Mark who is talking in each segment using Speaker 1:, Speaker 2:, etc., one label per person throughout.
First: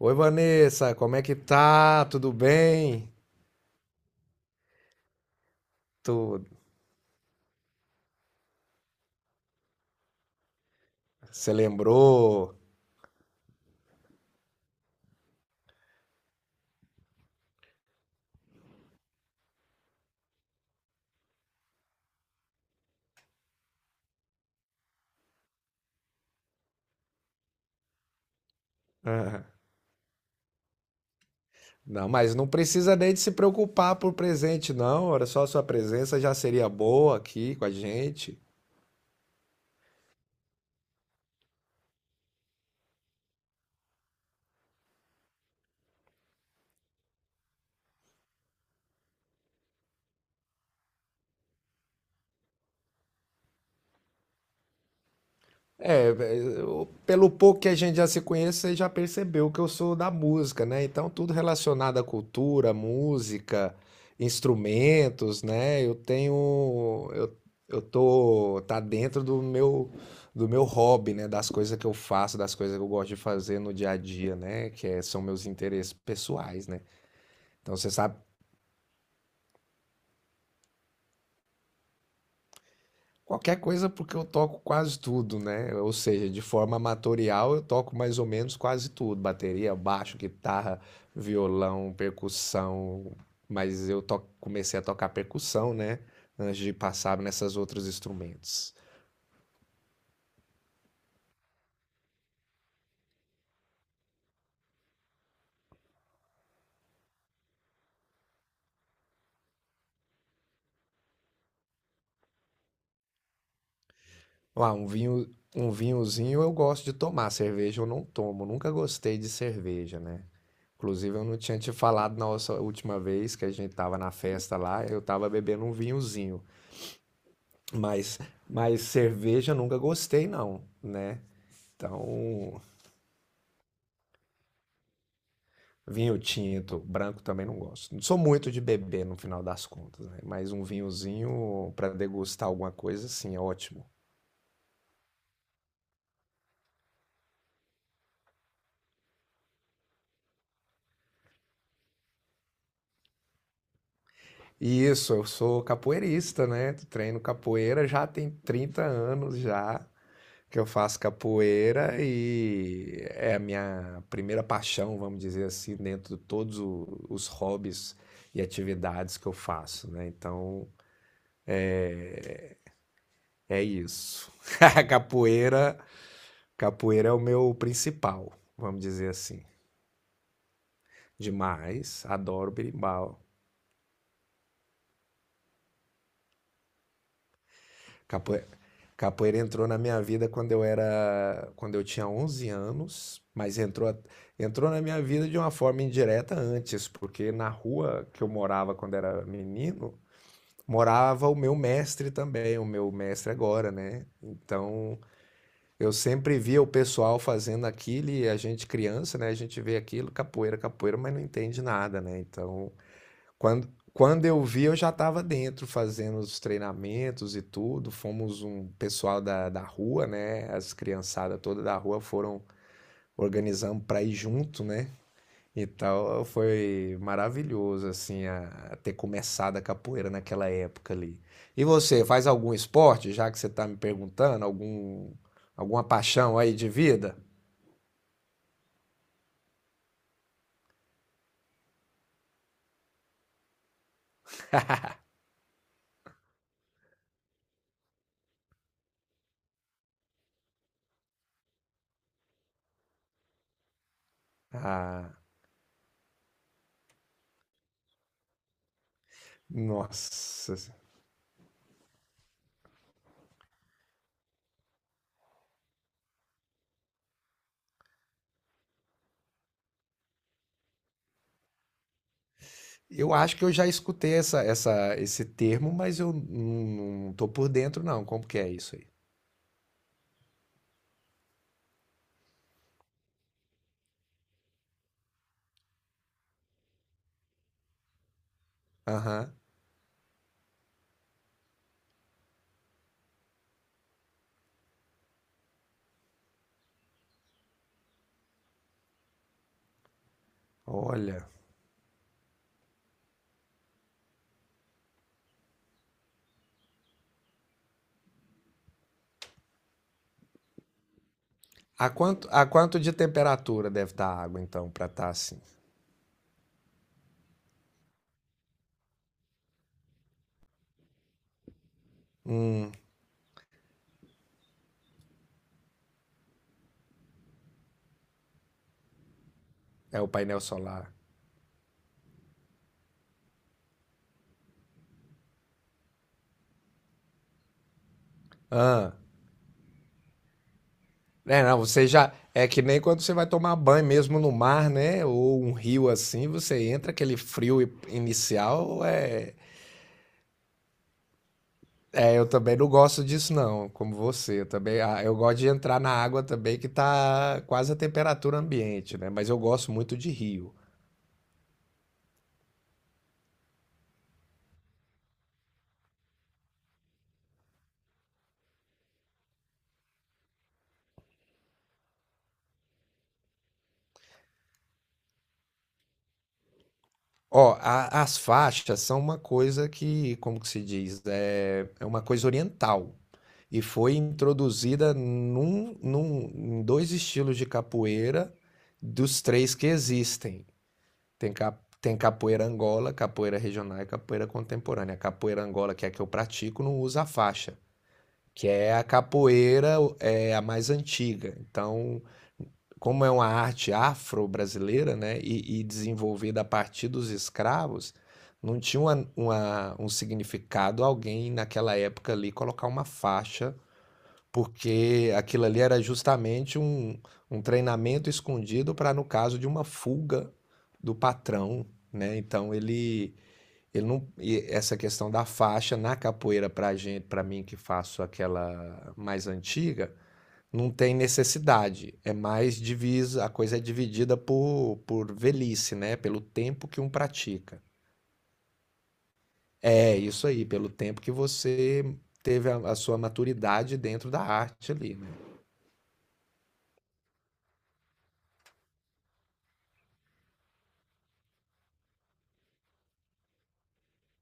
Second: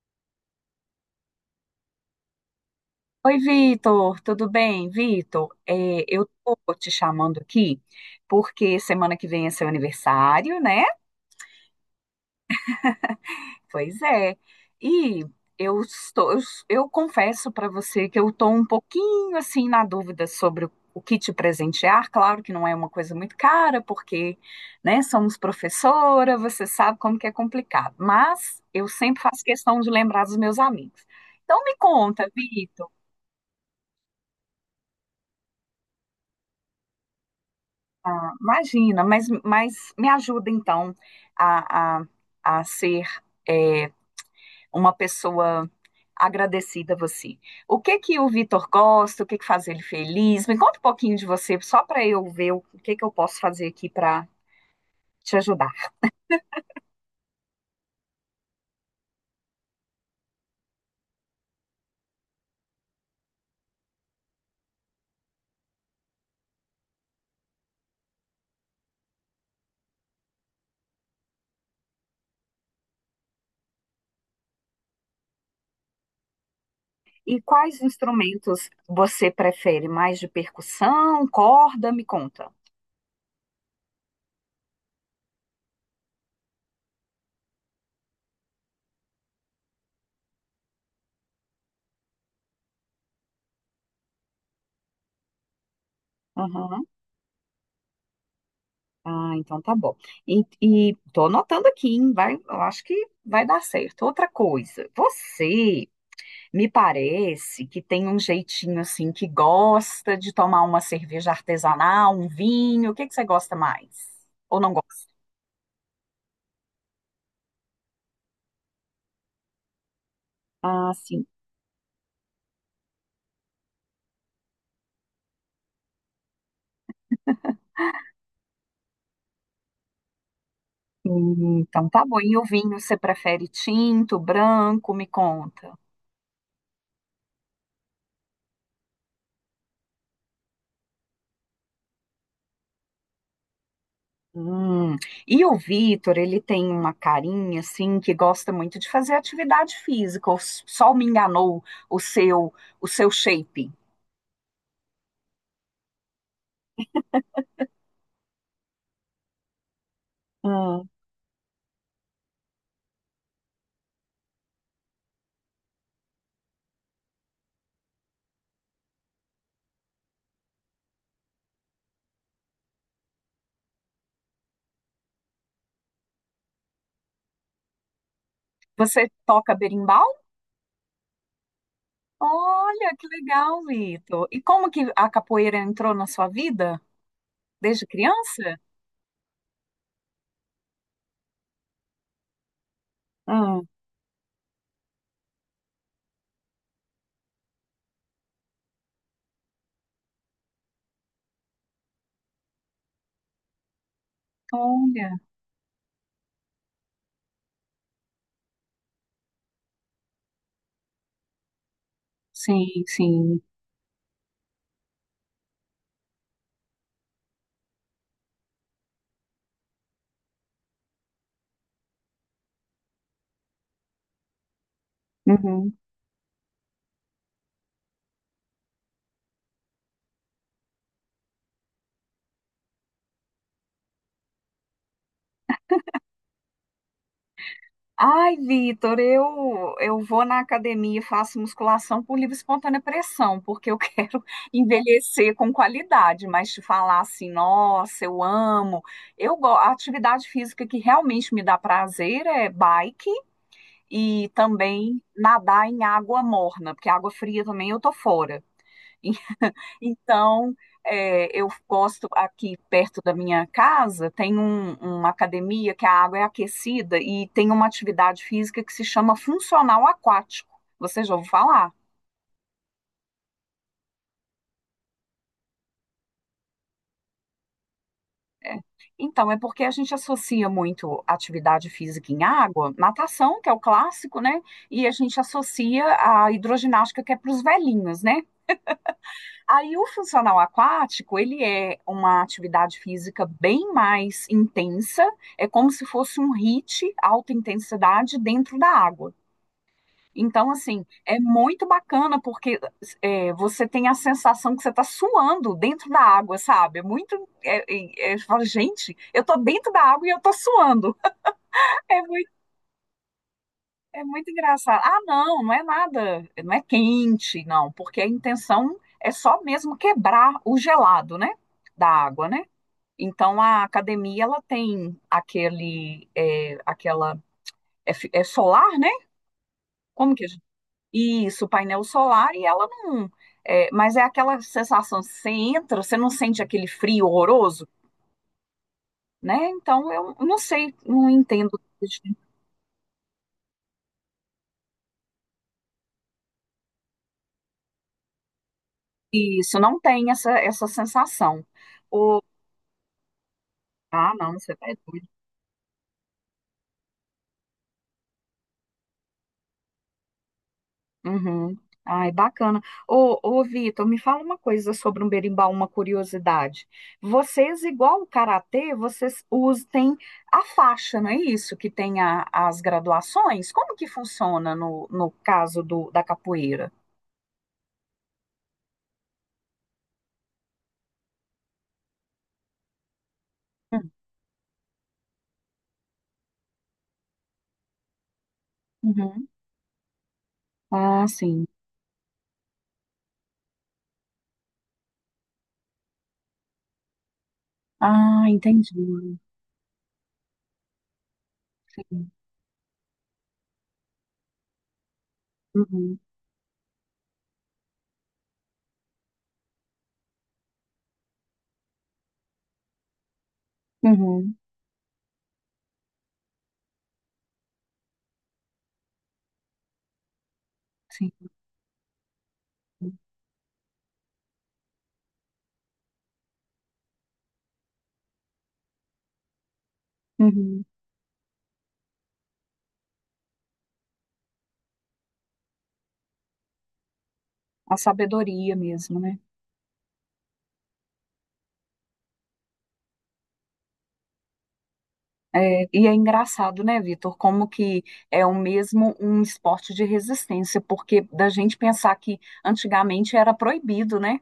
Speaker 1: Oi, Vanessa, como é que tá? Tudo bem?
Speaker 2: Oi, Vitor, tudo bem? Vitor, eu tô
Speaker 1: Tudo.
Speaker 2: te chamando aqui porque semana que vem é seu aniversário, né?
Speaker 1: Você lembrou?
Speaker 2: Pois é. E eu estou, eu, eu confesso para você que eu tô um pouquinho assim na dúvida sobre o que te presentear. Claro que não é uma coisa muito cara, porque, né, somos professora, você sabe como que é complicado. Mas eu sempre faço
Speaker 1: Ah,
Speaker 2: questão de lembrar dos meus amigos. Então me
Speaker 1: Não,
Speaker 2: conta,
Speaker 1: mas não
Speaker 2: Vitor.
Speaker 1: precisa nem de se preocupar por presente, não. Olha só, a sua presença já seria boa aqui com a gente.
Speaker 2: Imagina, mas me ajuda então a, a, a ser é, uma pessoa agradecida a você. O que que o Vitor gosta? O que que faz ele feliz? Me conta um pouquinho de você, só para eu ver o que que eu posso fazer aqui para te ajudar.
Speaker 1: É, pelo pouco que a gente já se conhece, você já percebeu que eu sou da música, né? Então, tudo relacionado à cultura, música, instrumentos, né? Eu tô, tá dentro do meu hobby, né? Das coisas que eu faço, das coisas que eu gosto de fazer no dia a dia, né? São meus interesses pessoais, né?
Speaker 2: E
Speaker 1: Então,
Speaker 2: quais
Speaker 1: você sabe,
Speaker 2: instrumentos você prefere? Mais de percussão, corda? Me conta.
Speaker 1: qualquer coisa, porque eu toco quase tudo, né? Ou seja, de forma amatorial eu toco mais ou menos quase tudo: bateria, baixo, guitarra, violão, percussão. Mas comecei a tocar percussão, né? Antes de
Speaker 2: Aham.
Speaker 1: passar nessas outros instrumentos.
Speaker 2: Ah, então tá bom. E tô anotando aqui, hein? Vai, eu acho que vai dar certo. Outra coisa, você me parece que tem um jeitinho assim que gosta de tomar uma cerveja artesanal, um vinho. O que que você gosta mais? Ou
Speaker 1: Ah,
Speaker 2: não
Speaker 1: um
Speaker 2: gosta?
Speaker 1: vinho, um vinhozinho eu gosto de tomar, cerveja eu não tomo. Nunca gostei de cerveja, né?
Speaker 2: Ah,
Speaker 1: Inclusive eu
Speaker 2: sim.
Speaker 1: não tinha te falado na nossa última vez que a gente tava na festa lá, eu tava bebendo um vinhozinho. Mas, mas cerveja nunca gostei, não, né?
Speaker 2: Então tá bom. E o
Speaker 1: Então,
Speaker 2: vinho, você prefere tinto, branco? Me conta.
Speaker 1: vinho tinto, branco também não gosto. Não sou muito de beber no final das contas, né? Mas um vinhozinho para degustar alguma coisa, sim, é ótimo.
Speaker 2: Hum. E o Vitor, ele tem uma carinha assim que gosta muito de fazer atividade física. Ou só me enganou o seu o seu shape.
Speaker 1: E isso, eu sou capoeirista, né? Treino capoeira já tem 30 anos já que eu
Speaker 2: Hum.
Speaker 1: faço capoeira e é a minha primeira paixão, vamos dizer assim, dentro de todos os hobbies e atividades que eu faço, né? Então, é isso. A Capoeira, capoeira é o meu principal, vamos
Speaker 2: Você
Speaker 1: dizer assim.
Speaker 2: toca berimbau?
Speaker 1: Demais, adoro
Speaker 2: Olha, que
Speaker 1: berimbau.
Speaker 2: legal, Vitor. E como que a capoeira entrou na sua vida? Desde
Speaker 1: Capoeira,
Speaker 2: criança?
Speaker 1: capoeira entrou na minha vida quando eu era, quando eu tinha 11 anos, mas
Speaker 2: Ah,
Speaker 1: entrou, entrou na minha vida de uma forma indireta antes, porque na rua que eu morava quando era menino, morava o meu mestre também, o meu mestre agora, né? Então,
Speaker 2: olha,
Speaker 1: eu sempre via o pessoal fazendo aquilo e a gente criança, né? A gente vê aquilo, capoeira, capoeira, mas não entende nada, né? Então,
Speaker 2: sim, sim.
Speaker 1: quando, quando eu vi, eu já estava dentro fazendo os treinamentos e tudo. Fomos um pessoal da rua, né? As criançadas toda da rua foram organizando para ir junto, né?
Speaker 2: Uhum.
Speaker 1: Então foi maravilhoso a ter começado a capoeira naquela época ali. E você faz algum esporte, já que você está me perguntando, algum, alguma paixão aí de vida?
Speaker 2: Ai, Vitor, eu vou na academia e faço musculação por livre e espontânea pressão, porque eu quero envelhecer com qualidade, mas te falar assim, nossa, eu amo. A atividade física que realmente me dá prazer é bike e também
Speaker 1: Ah,
Speaker 2: nadar em água morna, porque água fria também eu tô fora. Então,
Speaker 1: nossa.
Speaker 2: eu gosto aqui perto da minha casa, tem uma academia que a água é aquecida e tem uma atividade física que se chama funcional aquático. Você já ouviu falar?
Speaker 1: Eu acho que eu já escutei essa esse termo, mas eu não, não tô por dentro não. Como que é
Speaker 2: É.
Speaker 1: isso aí?
Speaker 2: Então, é porque a gente associa muito atividade física em água, natação, que é o clássico, né? E a gente associa a hidroginástica, que é para os velhinhos, né?
Speaker 1: Aham.
Speaker 2: Aí o funcional aquático, ele é uma atividade física bem mais intensa, é como se fosse um HIIT, alta intensidade, dentro da água. Então, assim, é
Speaker 1: Olha.
Speaker 2: muito bacana porque você tem a sensação que você está suando dentro da água, sabe? É muito. É, você fala, gente, eu estou dentro da água e eu estou suando.
Speaker 1: A
Speaker 2: É muito
Speaker 1: quanto, a quanto de temperatura deve
Speaker 2: É
Speaker 1: estar a
Speaker 2: muito
Speaker 1: água então
Speaker 2: engraçado.
Speaker 1: para
Speaker 2: Ah,
Speaker 1: estar
Speaker 2: não,
Speaker 1: assim?
Speaker 2: não é nada, não é quente, não, porque a intenção é só mesmo quebrar o gelado, né, da água, né?
Speaker 1: Hum,
Speaker 2: Então a academia ela tem aquela é solar, né?
Speaker 1: é o
Speaker 2: Como que a
Speaker 1: painel
Speaker 2: gente...
Speaker 1: solar.
Speaker 2: Isso, painel solar e ela não, mas é aquela sensação, você entra, você não sente aquele frio horroroso,
Speaker 1: Ah.
Speaker 2: né? Então eu não sei, não
Speaker 1: É,
Speaker 2: entendo
Speaker 1: não, você já. É que nem quando você vai tomar banho mesmo no mar, né? Ou um rio assim, você entra aquele frio inicial.
Speaker 2: isso, não tem essa sensação.
Speaker 1: É,
Speaker 2: O...
Speaker 1: eu também não gosto disso, não, como
Speaker 2: Ah, não,
Speaker 1: você. Eu
Speaker 2: você tá
Speaker 1: também, ah, eu gosto de entrar na água também, que tá quase a temperatura ambiente, né? Mas eu gosto muito de rio.
Speaker 2: uhum. Ai, bacana. Ô, ô, Vitor, me fala uma coisa sobre um berimbau, uma curiosidade. Vocês, igual o karatê, vocês usam, tem a faixa, não é isso? Que tem as graduações? Como que funciona no caso da capoeira?
Speaker 1: Ó, as faixas são uma coisa que, como que se diz? É, é uma coisa oriental, e
Speaker 2: Hum.
Speaker 1: foi introduzida em dois estilos de capoeira dos
Speaker 2: Uhum.
Speaker 1: três que existem.
Speaker 2: Ah, sim.
Speaker 1: Tem capoeira angola, capoeira regional e capoeira contemporânea. A capoeira angola, que é a que eu pratico, não usa faixa,
Speaker 2: Ah,
Speaker 1: que é a
Speaker 2: entendi.
Speaker 1: capoeira é a mais antiga. Então, como é uma arte afro-brasileira, né, e
Speaker 2: Uhum.
Speaker 1: desenvolvida a partir dos escravos, não tinha um significado alguém naquela época ali colocar uma faixa,
Speaker 2: Uhum.
Speaker 1: porque aquilo ali era justamente um treinamento escondido para, no caso de uma fuga do
Speaker 2: Sim.
Speaker 1: patrão, né? Então ele não, e essa questão da faixa na capoeira para gente, para mim que faço aquela mais antiga,
Speaker 2: Uhum.
Speaker 1: não tem necessidade. É mais divisa, a coisa é dividida por velhice, né? Pelo tempo que um pratica.
Speaker 2: A sabedoria mesmo, né?
Speaker 1: É isso aí, pelo tempo que você teve a sua maturidade dentro da arte ali, né?
Speaker 2: É, e é engraçado, né, Vitor, como que é o mesmo um esporte de resistência, porque da gente pensar que antigamente era proibido, né?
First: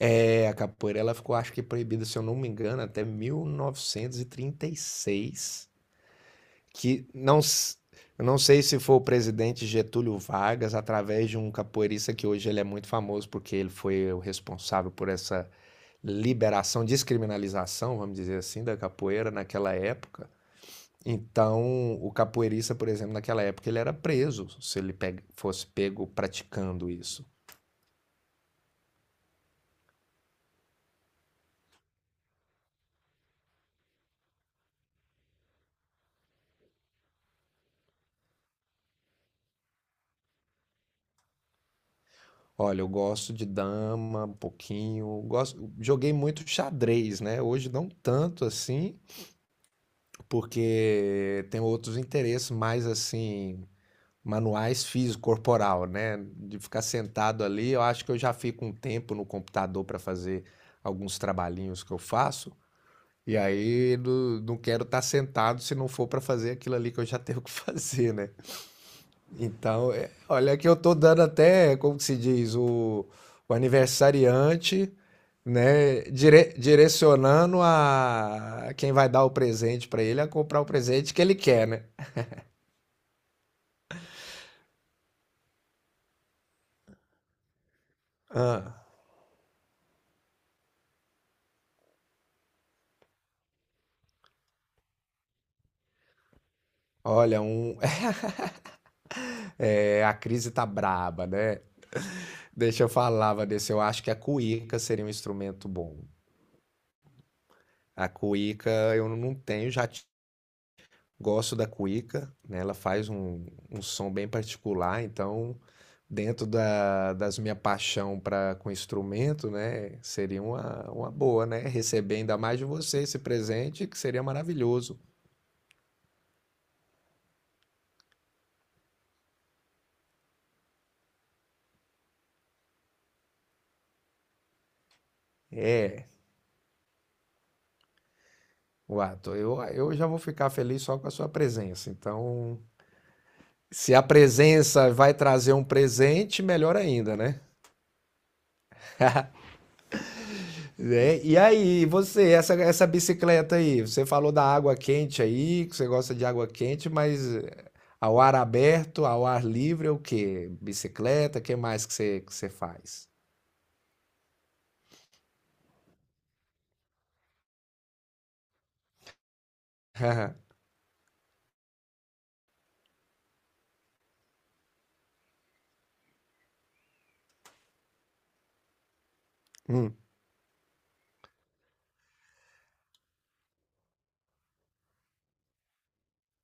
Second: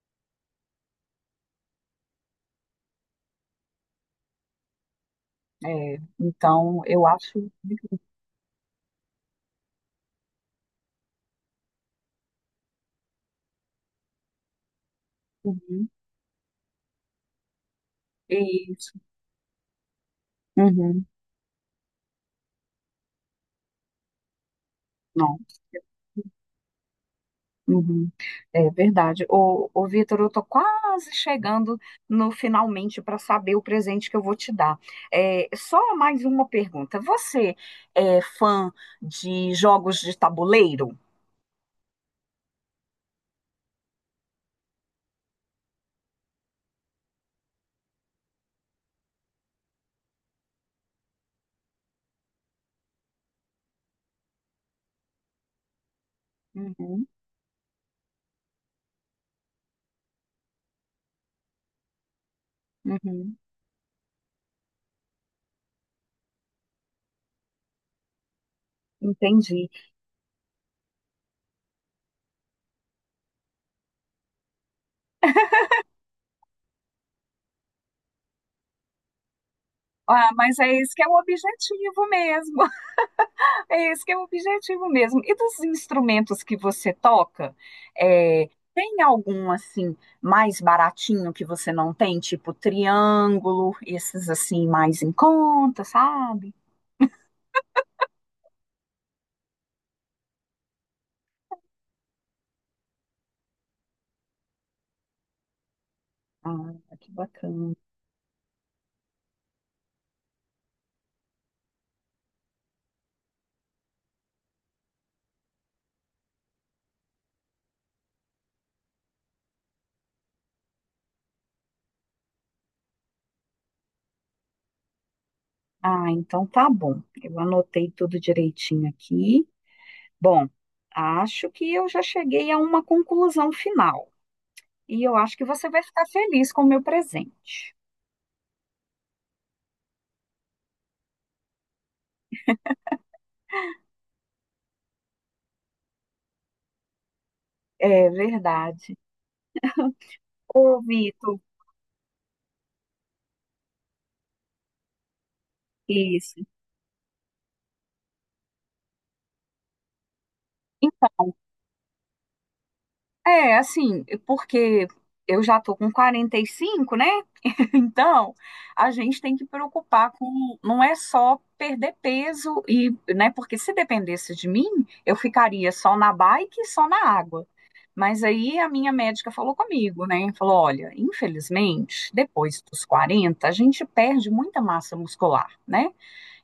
Speaker 1: É, a capoeira ela ficou, acho que proibida, se eu não me engano, até 1936,
Speaker 2: É, então, eu
Speaker 1: que
Speaker 2: acho.
Speaker 1: não, eu não sei se foi o presidente Getúlio Vargas, através de um capoeirista que hoje ele é muito famoso porque ele foi o responsável por essa
Speaker 2: Uhum,
Speaker 1: liberação, descriminalização, vamos dizer assim, da
Speaker 2: isso.
Speaker 1: capoeira naquela época.
Speaker 2: Uhum,
Speaker 1: Então, o capoeirista, por exemplo, naquela época ele era preso se ele
Speaker 2: não.
Speaker 1: fosse pego praticando isso.
Speaker 2: Uhum, é verdade. Ô, ô Vitor, eu tô quase chegando no finalmente para saber o presente que eu vou te dar. É, só mais uma pergunta. Você é fã de jogos de tabuleiro?
Speaker 1: Olha, eu gosto de dama um pouquinho, gosto, joguei muito xadrez, né? Hoje não tanto assim, porque tenho outros interesses mais assim, manuais físico corporal, né? De ficar
Speaker 2: Uhum,
Speaker 1: sentado ali, eu acho que eu já fico um tempo no computador para fazer alguns trabalhinhos que eu faço,
Speaker 2: uhum.
Speaker 1: e aí não quero estar sentado se não for para fazer aquilo ali que eu já tenho que fazer, né?
Speaker 2: Entendi.
Speaker 1: Então, olha que eu tô dando até, como que se diz, o aniversariante, né, direcionando a quem vai dar o presente para ele a
Speaker 2: Ah, mas
Speaker 1: comprar o
Speaker 2: é esse que é
Speaker 1: presente
Speaker 2: o
Speaker 1: que ele quer, né?
Speaker 2: objetivo mesmo. É esse que é o objetivo mesmo. E dos instrumentos que você toca, é,
Speaker 1: Ah,
Speaker 2: tem algum assim mais baratinho que você não tem, tipo triângulo, esses assim mais em conta, sabe?
Speaker 1: olha, um, é, a crise tá braba, né? Deixa eu falar, Vanessa, eu acho que a cuíca seria um instrumento bom.
Speaker 2: Ah, que bacana.
Speaker 1: A cuíca eu não tenho, já gosto da cuíca, né? Ela faz um som bem particular, então dentro das minha paixão para com instrumento, né? Seria uma boa, né? Receber ainda mais de você esse presente, que seria maravilhoso.
Speaker 2: Ah, então tá bom. Eu anotei tudo direitinho aqui. Bom, acho que eu já cheguei a uma conclusão final. E eu acho que você vai ficar
Speaker 1: É,
Speaker 2: feliz com o meu presente.
Speaker 1: Wato, eu já vou ficar feliz só com a sua presença. Então, se a presença vai trazer um presente, melhor ainda, né?
Speaker 2: É verdade. Ô,
Speaker 1: Né? E
Speaker 2: Vitor,
Speaker 1: aí, você, essa bicicleta aí, você falou da água quente aí, que você gosta de
Speaker 2: isso.
Speaker 1: água quente, mas ao ar aberto, ao ar livre, é o quê?
Speaker 2: Então,
Speaker 1: Bicicleta, o que mais que você faz?
Speaker 2: é assim, porque eu já tô com 45, né? Então, a gente tem que preocupar com, não é só perder peso e, né, porque se dependesse de mim, eu ficaria só na bike e só na água. Mas aí a minha médica falou
Speaker 1: Hum.
Speaker 2: comigo, né? Falou: olha, infelizmente, depois dos 40 a gente perde muita massa muscular, né?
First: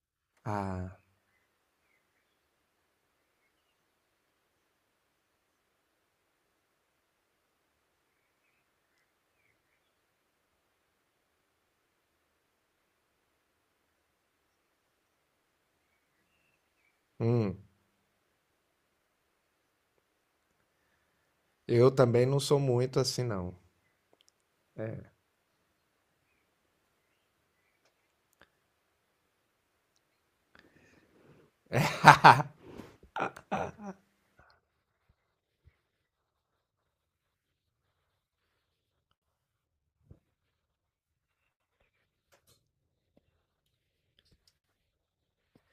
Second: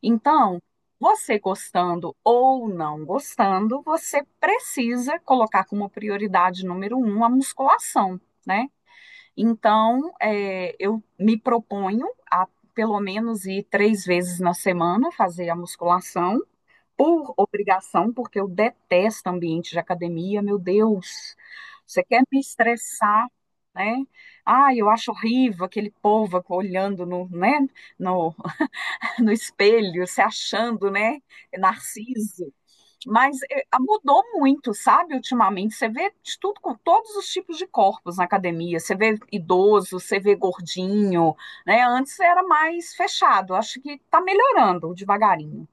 Speaker 2: Então,
Speaker 1: Ah,
Speaker 2: você gostando ou não gostando, você precisa colocar como prioridade número um a musculação, né? Então, eu me proponho a pelo menos ir três vezes na semana fazer a musculação, por
Speaker 1: hum.
Speaker 2: obrigação, porque eu detesto ambiente de academia, meu Deus,
Speaker 1: Eu
Speaker 2: você quer
Speaker 1: também
Speaker 2: me
Speaker 1: não sou muito assim,
Speaker 2: estressar,
Speaker 1: não.
Speaker 2: né? Ah, eu acho horrível aquele povo olhando né, no, no espelho, se achando, né, narciso. Mas mudou muito, sabe, ultimamente. Você vê de tudo com todos os tipos de corpos na academia. Você vê idoso, você vê gordinho, né? Antes era mais fechado. Acho que está melhorando devagarinho.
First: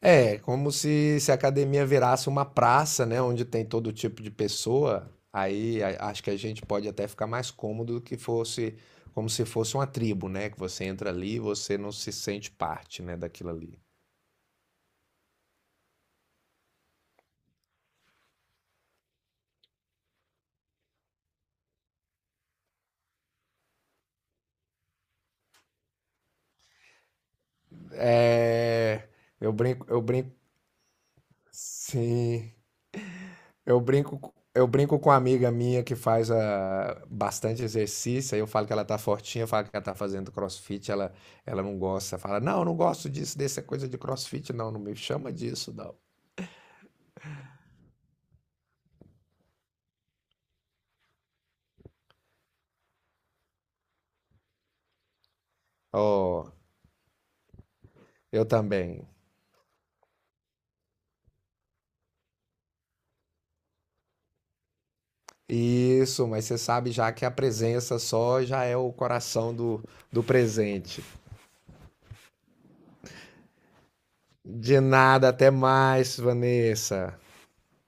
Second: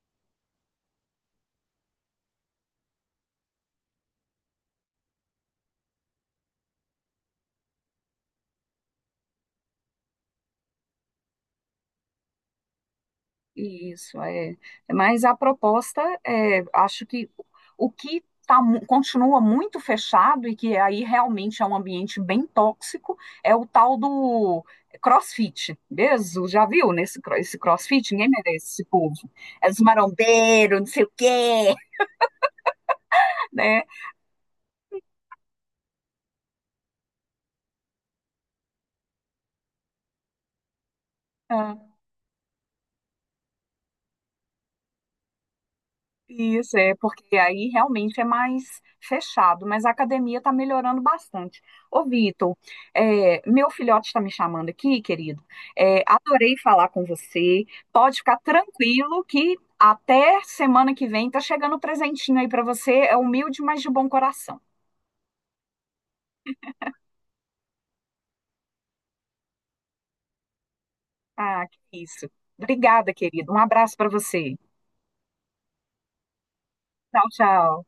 Speaker 1: É, como se a academia virasse uma praça, né, onde tem todo tipo de pessoa. Aí acho que a gente pode até ficar mais cômodo do que fosse, como se fosse uma tribo, né? Que você entra ali e você não se sente parte, né, daquilo ali.
Speaker 2: Isso, é. Mas a proposta, acho que o que continua muito fechado e que aí realmente é um ambiente bem tóxico é o tal do CrossFit. Mesmo, já viu esse CrossFit? Ninguém merece esse
Speaker 1: É,
Speaker 2: povo. É os
Speaker 1: eu brinco,
Speaker 2: marombeiros, não sei o quê,
Speaker 1: sim. Eu
Speaker 2: né?
Speaker 1: brinco, eu brinco com uma amiga minha que faz ah, bastante exercício, aí eu falo que ela tá fortinha, eu falo que ela tá fazendo crossfit, ela não
Speaker 2: Ah.
Speaker 1: gosta, fala, não, eu não gosto disso, dessa coisa de crossfit, não, não me chama disso, não.
Speaker 2: Isso, é porque aí realmente é mais fechado, mas a academia está melhorando bastante. Ô, Vitor, meu filhote está me chamando aqui, querido. É,
Speaker 1: Oh,
Speaker 2: adorei falar com você. Pode ficar
Speaker 1: eu também.
Speaker 2: tranquilo que até semana que vem tá chegando um presentinho aí para você. É humilde, mas de bom coração.
Speaker 1: Isso, mas você sabe já que a presença só já é o coração do, do presente.
Speaker 2: Ah, que isso. Obrigada, querido. Um abraço para você.
Speaker 1: De nada, até mais, Vanessa.
Speaker 2: Tchau, tchau.